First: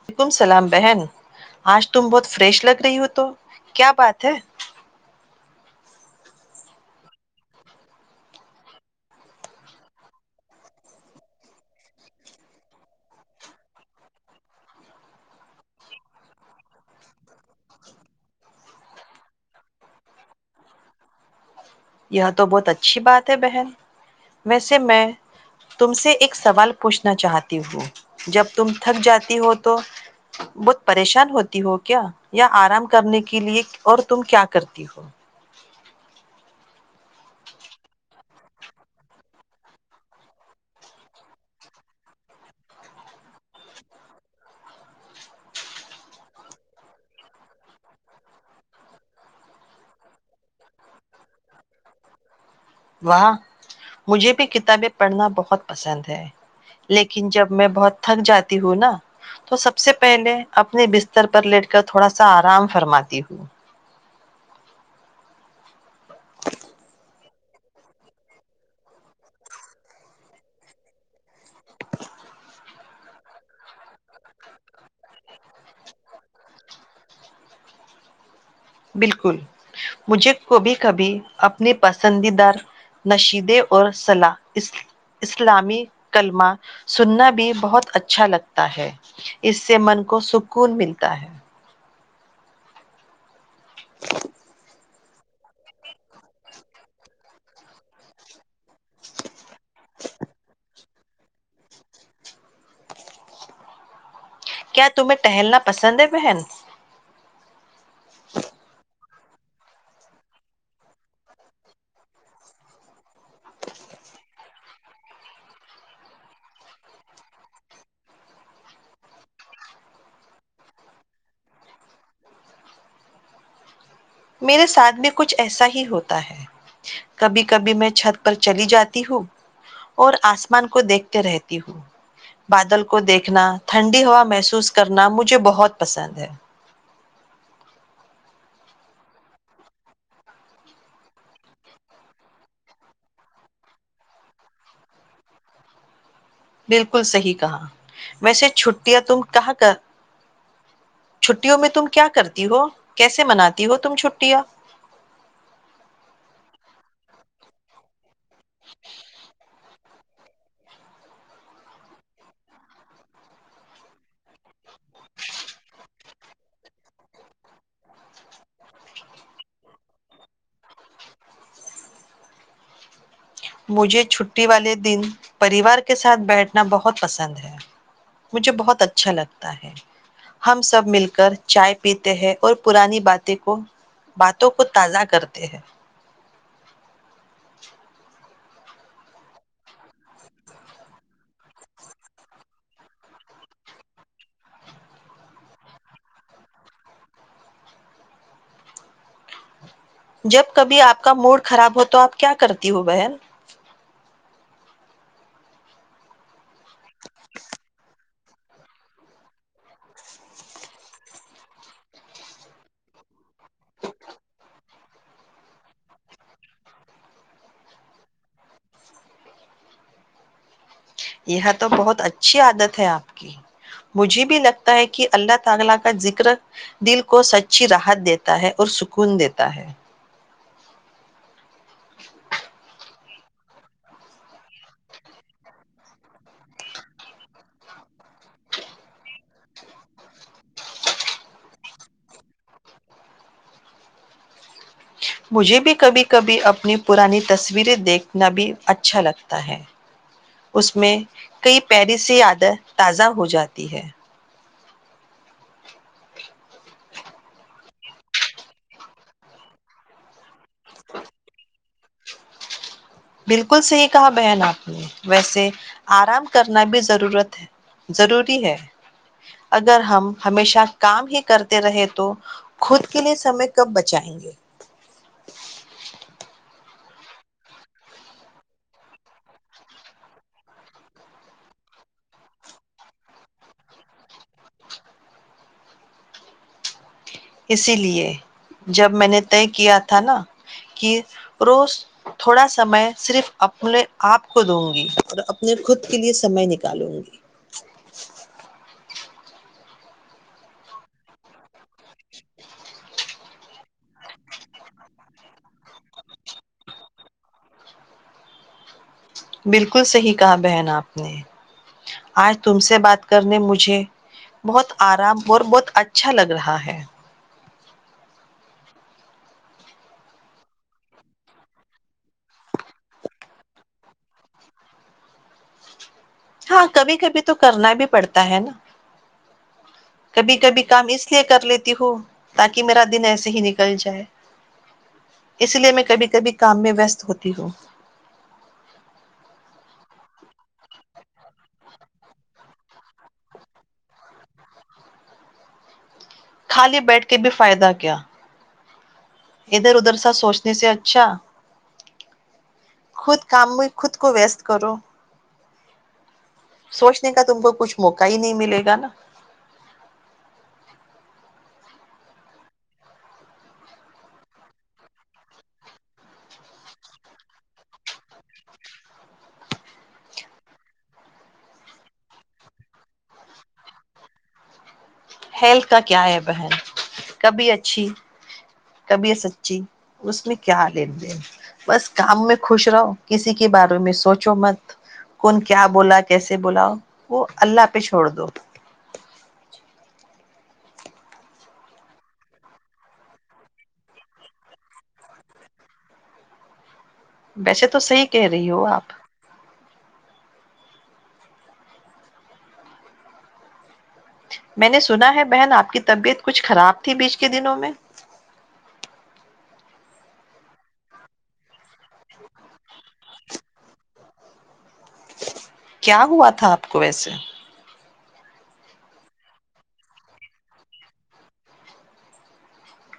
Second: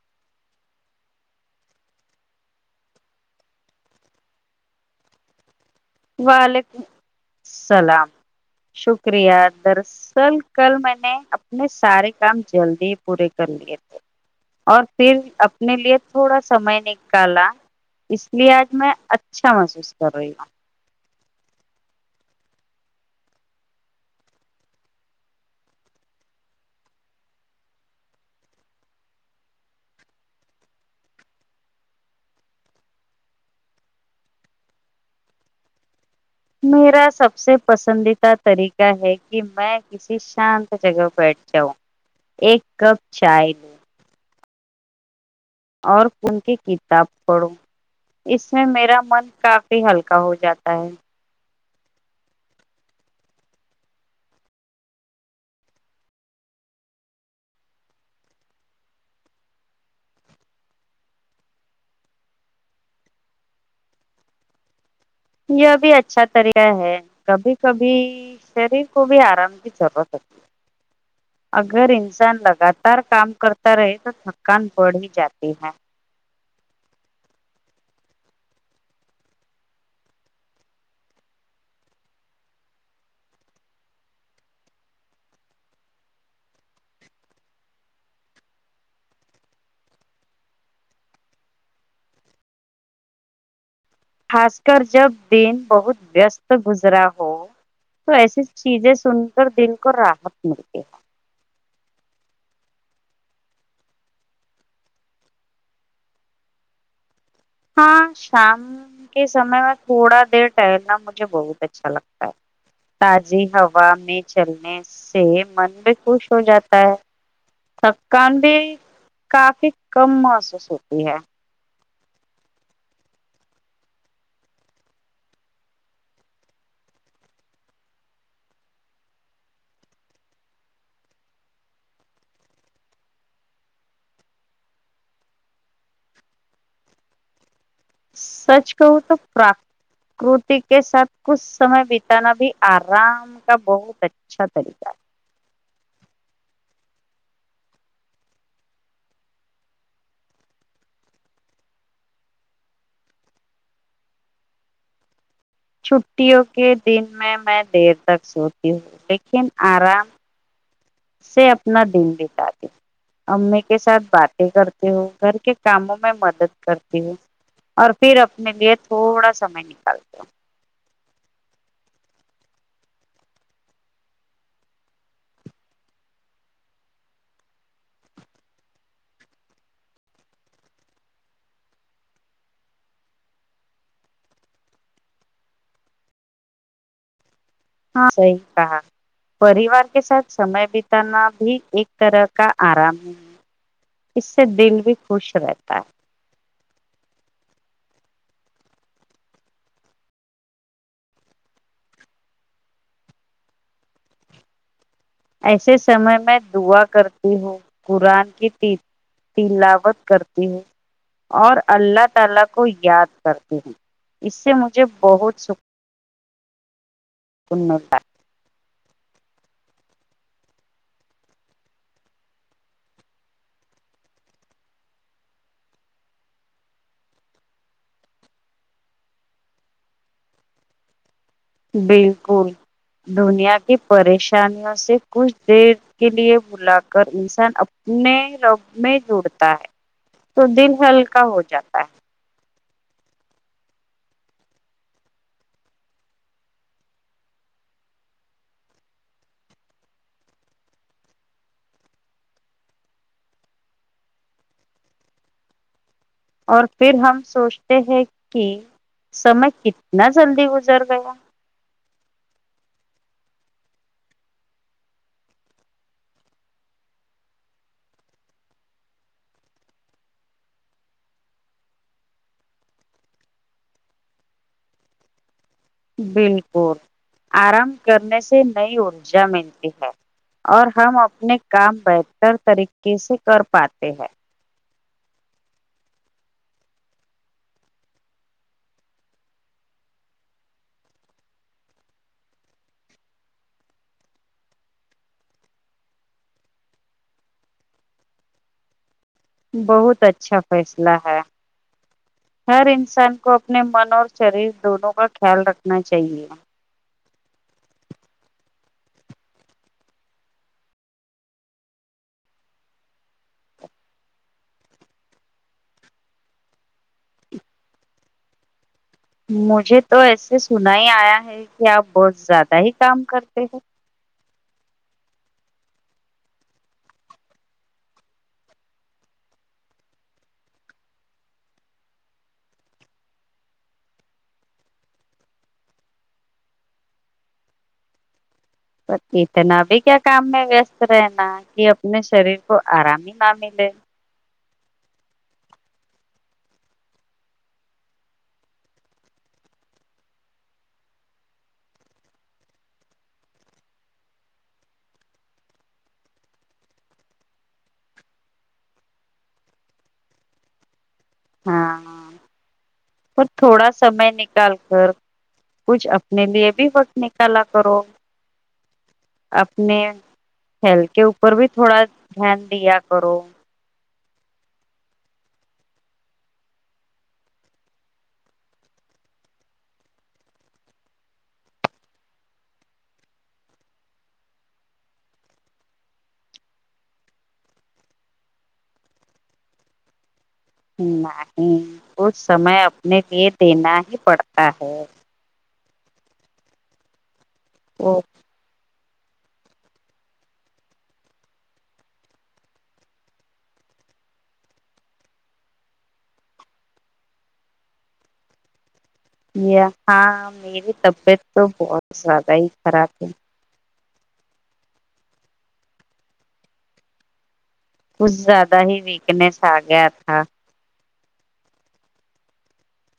وعلیکم اللام بہن آج تم بہت فریش لگ رہی ہو تو کیا بات ہے [unintelligible] وعلیکم السلام شکریہ درصل کل میں نے اپنے سارے کام جلدی پورے کر لیے تھے اور پھر اپنے لیے تھوڑا سمئے نکالا اس لیے آج میں اچھا محسوس کر رہی ہوں [unintelligible] یہ تو بہت اچھی بات ہے بہن ویسے میں تم سے ایک سوال پوچھنا چاہتی ہوں جب تم تھک جاتی ہو تو بہت پریشان ہوتی ہو کیا یا آرام کرنے کے لیے اور تم کیا کرتی ہو میرا سب سے پسندیدہ طریقہ ہے کہ میں کسی شانت جگہ بیٹھ جاؤں ایک کپ چائے لوں [unintelligible] اور ان کی کتاب پڑھوں اس میں میرا من کافی ہلکا ہو جاتا ہے [unintelligible] وہاہ مجھے بھی کتابیں پڑھنا بہت پسند ہے لیکن جب میں بہت تھک جاتی ہوں نا تو سب سے پہلے اپنے بستر پر لیٹ کر تھوڑا سا آرام فرماتی ہوں یہ بھی اچھا طریقہ ہے کبھی کبھی شریر کو بھی آرام کی ضرورت ہوتی ہے اگر انسان لگاتار کام کرتا رہے تو تھکان بڑھ ہی جاتی ہے [unintelligible] بالکل مجھے کبھی کبھی اپنی پسندیدہ نشیدے اور سلا اس اسلامی کلمہ سننا بھی بہت اچھا لگتا ہے اس سے من کو سکون ملتا ہے خاص کر جب دن بہت ویستست گزرا ہو تو ایسی چیزیں سن [unintelligible] ر دن کو رحت مل [unintelligible] کیا تمہیں ٹہلنا پسند ہے بہن ہاں شام کے سمے میں تھوڑا دیر ٹہلنا مجھے بہت اچھا لگتا ہے تازی ہوا میں چلنے سے من بھی خوش ہو جاتا ہے تھککان بھی کافی کم محسوس ہوتی ہے [unintelligible] میرے ساتھ بھی کچھ ایسا ہی ہوتا ہے کبھی کبھی میں چھت پر چلی جاتی ہوں اور آسمان کو دیکھتے رہتی ہوں بادل کو دیکھنا ٹھنڈی ہوا محسوس کرنا مجھے بہت پسند ہے سچ کہو تو پراکرتی کے ساتھ کچھ سمے بتانا بھی آرام کا بہت اچھا طریقہ ہے [unintelligible] بالکل صحیح کہا ویسے چھٹیاں تم کہاں کر چھٹیوں میں تم کیا کرتی ہو کیسے مناتی ہو تم چھٹیاں چھٹیوں کے دن میں میں د [unintelligible] تک سوتی ہو لیکن [unintelligible] آرام [unintelligible] سے اپنا دن بتای ہ امی کے ساتھ باتیں کرتی ہ گھر کے کاموں میں مدد کرتی ہو اور پھر اپنے لیے تھوڑا سمئے نکالتے ہو [unintelligible] مجھے چھٹی والے دن پریوار کے ساتھ بیٹھنا بہت پسند ہے مجھے بہت اچھا لگتا ہے ہم سب مل کر چائے پیتے ہیں اور پرانی باتیں کو باتوں کو تازہ کرتے ہیں [unintelligible] ہاں صحیح کہا پریوار کے ساتھ سمے بتانا بھی ایک طرح کا آرام نہیں ہے اس سے دل بھی خوش رہتا ہے [unintelligible] جب کبھی اپ کا موڈ خراب ہو تو اپ کیا کرتی ہو بہن [unintelligible] یہاں تو بہت اچھی عادت ہے اپ کی مجھے بھی لگتا ہے کہ اللہ تعالی کا ذکر دل کو سچی راحت دیتا ہے اور سکون دیتا ہے بالکل [unintelligible] دنیا کی پریشانیوں سے کچھ دیر کے لیے بلا کر انسان اپنے رب میں جڑتا ہے تو دل ہلکا ہو جاتا ہے [unintelligible] مجھے بھی کبھی کبھی اپنی پرانی تصویریں دیکھنا بھی اچھا لگتا ہے اس میں کئی پیرسی عیادت تازہ ہو جاتی ہے اور پھر ہم سوچتے ہیں کہ سمے کتنا جلدی گزر گیا [unintelligible] بالکل صحیح کہا بہن آپ نے ویسے آرام کرنا بھی ضرورت ہے ضروری ہے اگر ہم ہمیشہ کام ہی کرتے رہے تو خود کے لیے سمے کب بچائیں گے بالکل آرام کرنے سے نئی ارجا ملتی ہے اور ہم اپنے کام بہتر طریقے سے کر پاتے ہیں اسی لیے جب میں نے طے کیا تھا نا کہ روز تھوڑا سمئے صرف اپنے آپ کو دوں گی اور اپنے خود کے لیے سمئے نکالوں گی بہت اچھا فیصلہ ہے ہر انسان کو اپنے من اور شریر دونوں کا خیال رکھنا چاہیے بالکل صحیح کہا بہن آپ نے آج تم سے بات کرنے مجھے بہت آرام اور بہت اچھا لگ رہا ہے مجھے تو ایسے سنا ہی آیا ہے کہ آپ بہت زیادہ ہی کام کرتے ہیں ہاں کبھی کبھی تو کرنا بھی پڑتا ہے نا کبھی کبھی کام اس لیے کر لیتی ہوں تاکہ میرا دن ایسے ہی نکل جائے اس لیے میں کبھی کبھی کام میں ویست ہوتی ہوں اتنا بھی کیا کام میں ویست رہناا کہ اپنے شریر کو آرام ہی نہ ملے خالی بیٹھ کے بھی فائدہ کیا ادھر ادھر سا سوچنے سے اچھا خود کام میں خود کو ویستست کرو سوچنے کا تم کو کچھ موقع ہی نہیں ملے گا نا ہاں تو تھوڑا سمئے نکال کر کچھ اپنے لیے بھی وقت نکالا کرو اپنے ہیل کے اوپر بھی تھوڑا دھیان دیا کرو ہیلتھ کا کیا ہے بہن کبھی اچھی کبھی سچی اس میں کیا لین دین بس کام میں خوش رہو کسی کے بارے میں سوچو مت کون کیا بولا کیسے بولاؤ وہ اللہ پہ چھوڑ دو نہیں ک سمے اپنے لیے دینا ہی پڑتا ہے ویسے تو وہ صحیح کہہ رہی ہو آپ میں نے سنا ہے بہن آپ کی طبیعت کچھ خراب تھی بیچ کے دنوں میں ہاں میری طبیعت تو بہت زیادہ ہی خراب ہےھی کیا ہوا تھا آپ کو ویسے کچھ زیادہ ہی ویکنیس آ گیا تھا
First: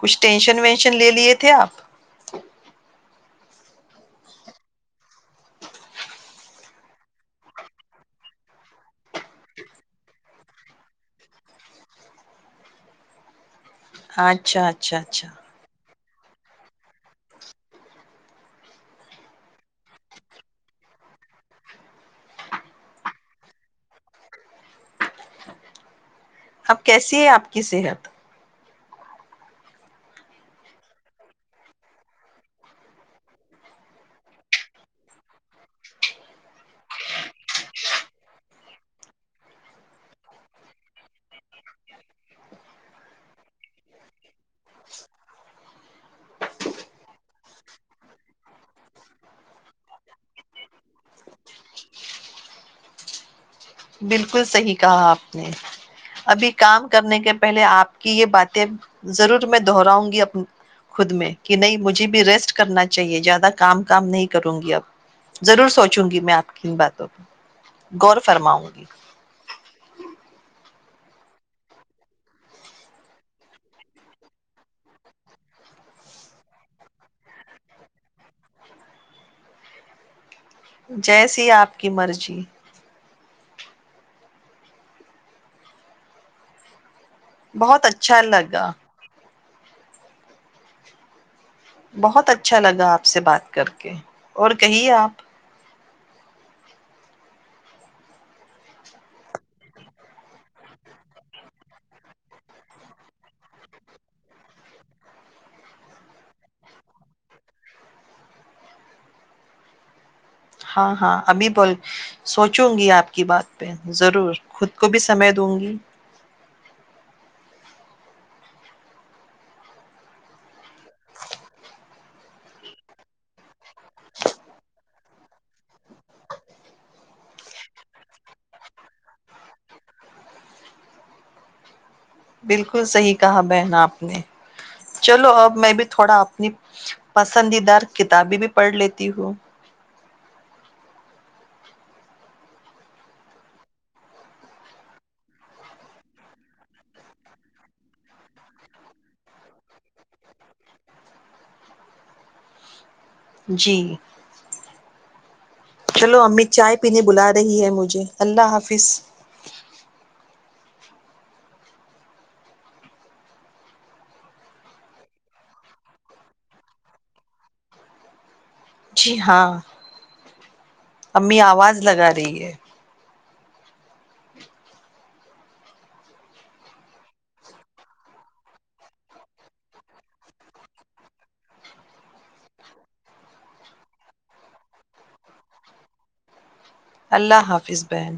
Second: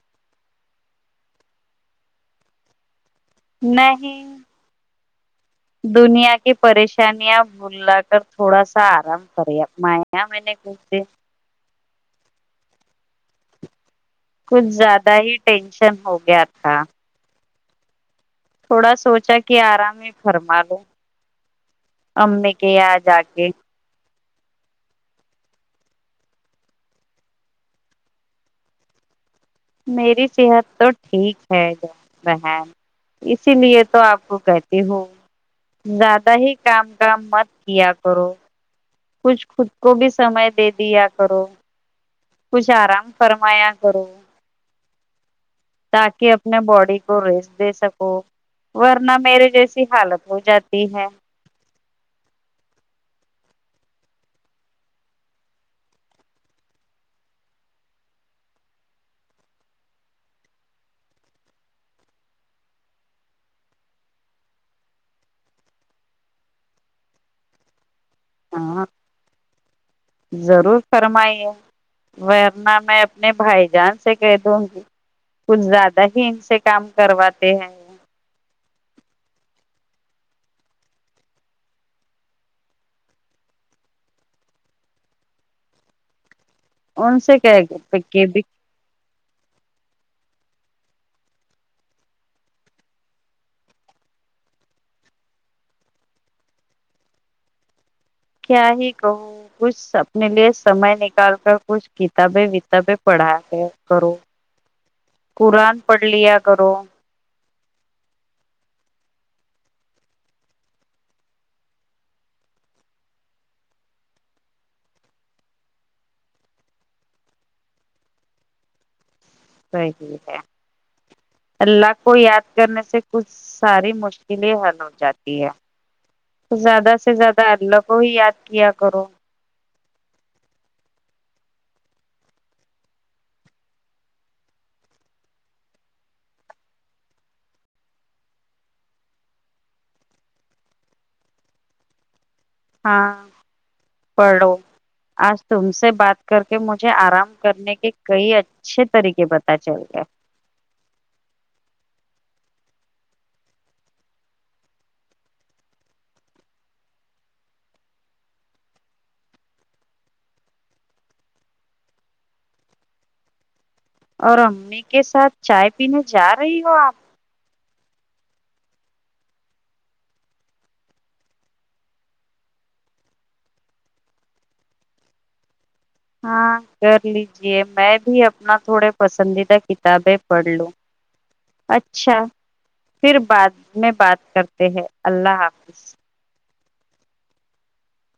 کچھ ٹینشن وینشن لے لیے تھے آپ نہیں دنیا کی پریشانیاں بھوللا کر تھوڑا سا آرام کرے اپنا میں نے گ سے اچھا کچھ اچھا زیادہ اچھا ہی ٹینشن ہو گیا تھا تھوڑا سوچا کہ آرام میں فرما لو اممی کے یہاں جا کے اب کیسی ہے آپ کی صحت میری صحت تو ٹھیک ہے بہن اسی لیے تو آپ کو کہتی ہوں زیادہ ہی کام کام مت کیا کرو کچھ خود کو بھی سمے دے دیا کرو کچھ آرام فرمایا کرو تاکہ اپنے باڈی کو ریسٹ دے سکو ورنہ میرے جیسی حالت ہو جاتی ہے بالکل صحیح کہا آپ نے ابھی کام کرنے کے پہلے آپ کی یہ باتیں ضرور میں دہراؤں گی خود میں کہ نہیں مجھے بھی ریسٹ کرنا چاہیے زیادہ کام کام نہیں کروں گی اب ضرور سوچوں گی میں آپ کی ان باتوں کو گغور فرماؤں ہاں ضرورور فرمائیے ورنہ میں اپنے بھائی جان سے کہہ دوں گی کچھ زیادہ ہی ان سے کام کرواتے ہیں جیسی آپ کی مرضی ان سے کیا بہت اچھا پ لگا بہت اچھا لگا آپ سے بات کر کے اور کہیے آپ کیا ہی کہوں کچھ اپنے لیے سمئے نکال کر کچھ کتابیں وتابیں پڑھا کر کرو قرآن پڑھ لیا کرو ہاں ہاں ابھی بول سوچوں گی آپ کی بات پہ ضرور خود کو بھی سمے دوں گی صحی ہے اللہ کو یاد کرنے سے کچھ ساری مشکلیں حل ہو جاتی ہے زیادہ سے زیادہ اللہ کو ہی یاد کیا کرو بالکل صحیح کہا بہن آپ نے چلو اب میں بھی تھوڑا اپنی پسندیدہ کتابیں بھی پڑھ لیتی ہوں ہاں پڑھو آج تم سے بات کر کے مجھے آرام کرنے کے کئی اچھے طریقے پتا چل گئے جی چلو امی چائے پینے بلا رہی ہے مجھے اللہ حافظ اور امی کے ساتھ چائے پینے جا رہی ہو آپ جی ہاں امی آواز لگا رہی ہے ہاں کر لیجے میں بھی اپنا تھوڑے پسندیدہ کتابیں پڑھ لوں اچھا پھر بعد میں بات کرتے ہیں اللہ حافظ اللہ حافظ بن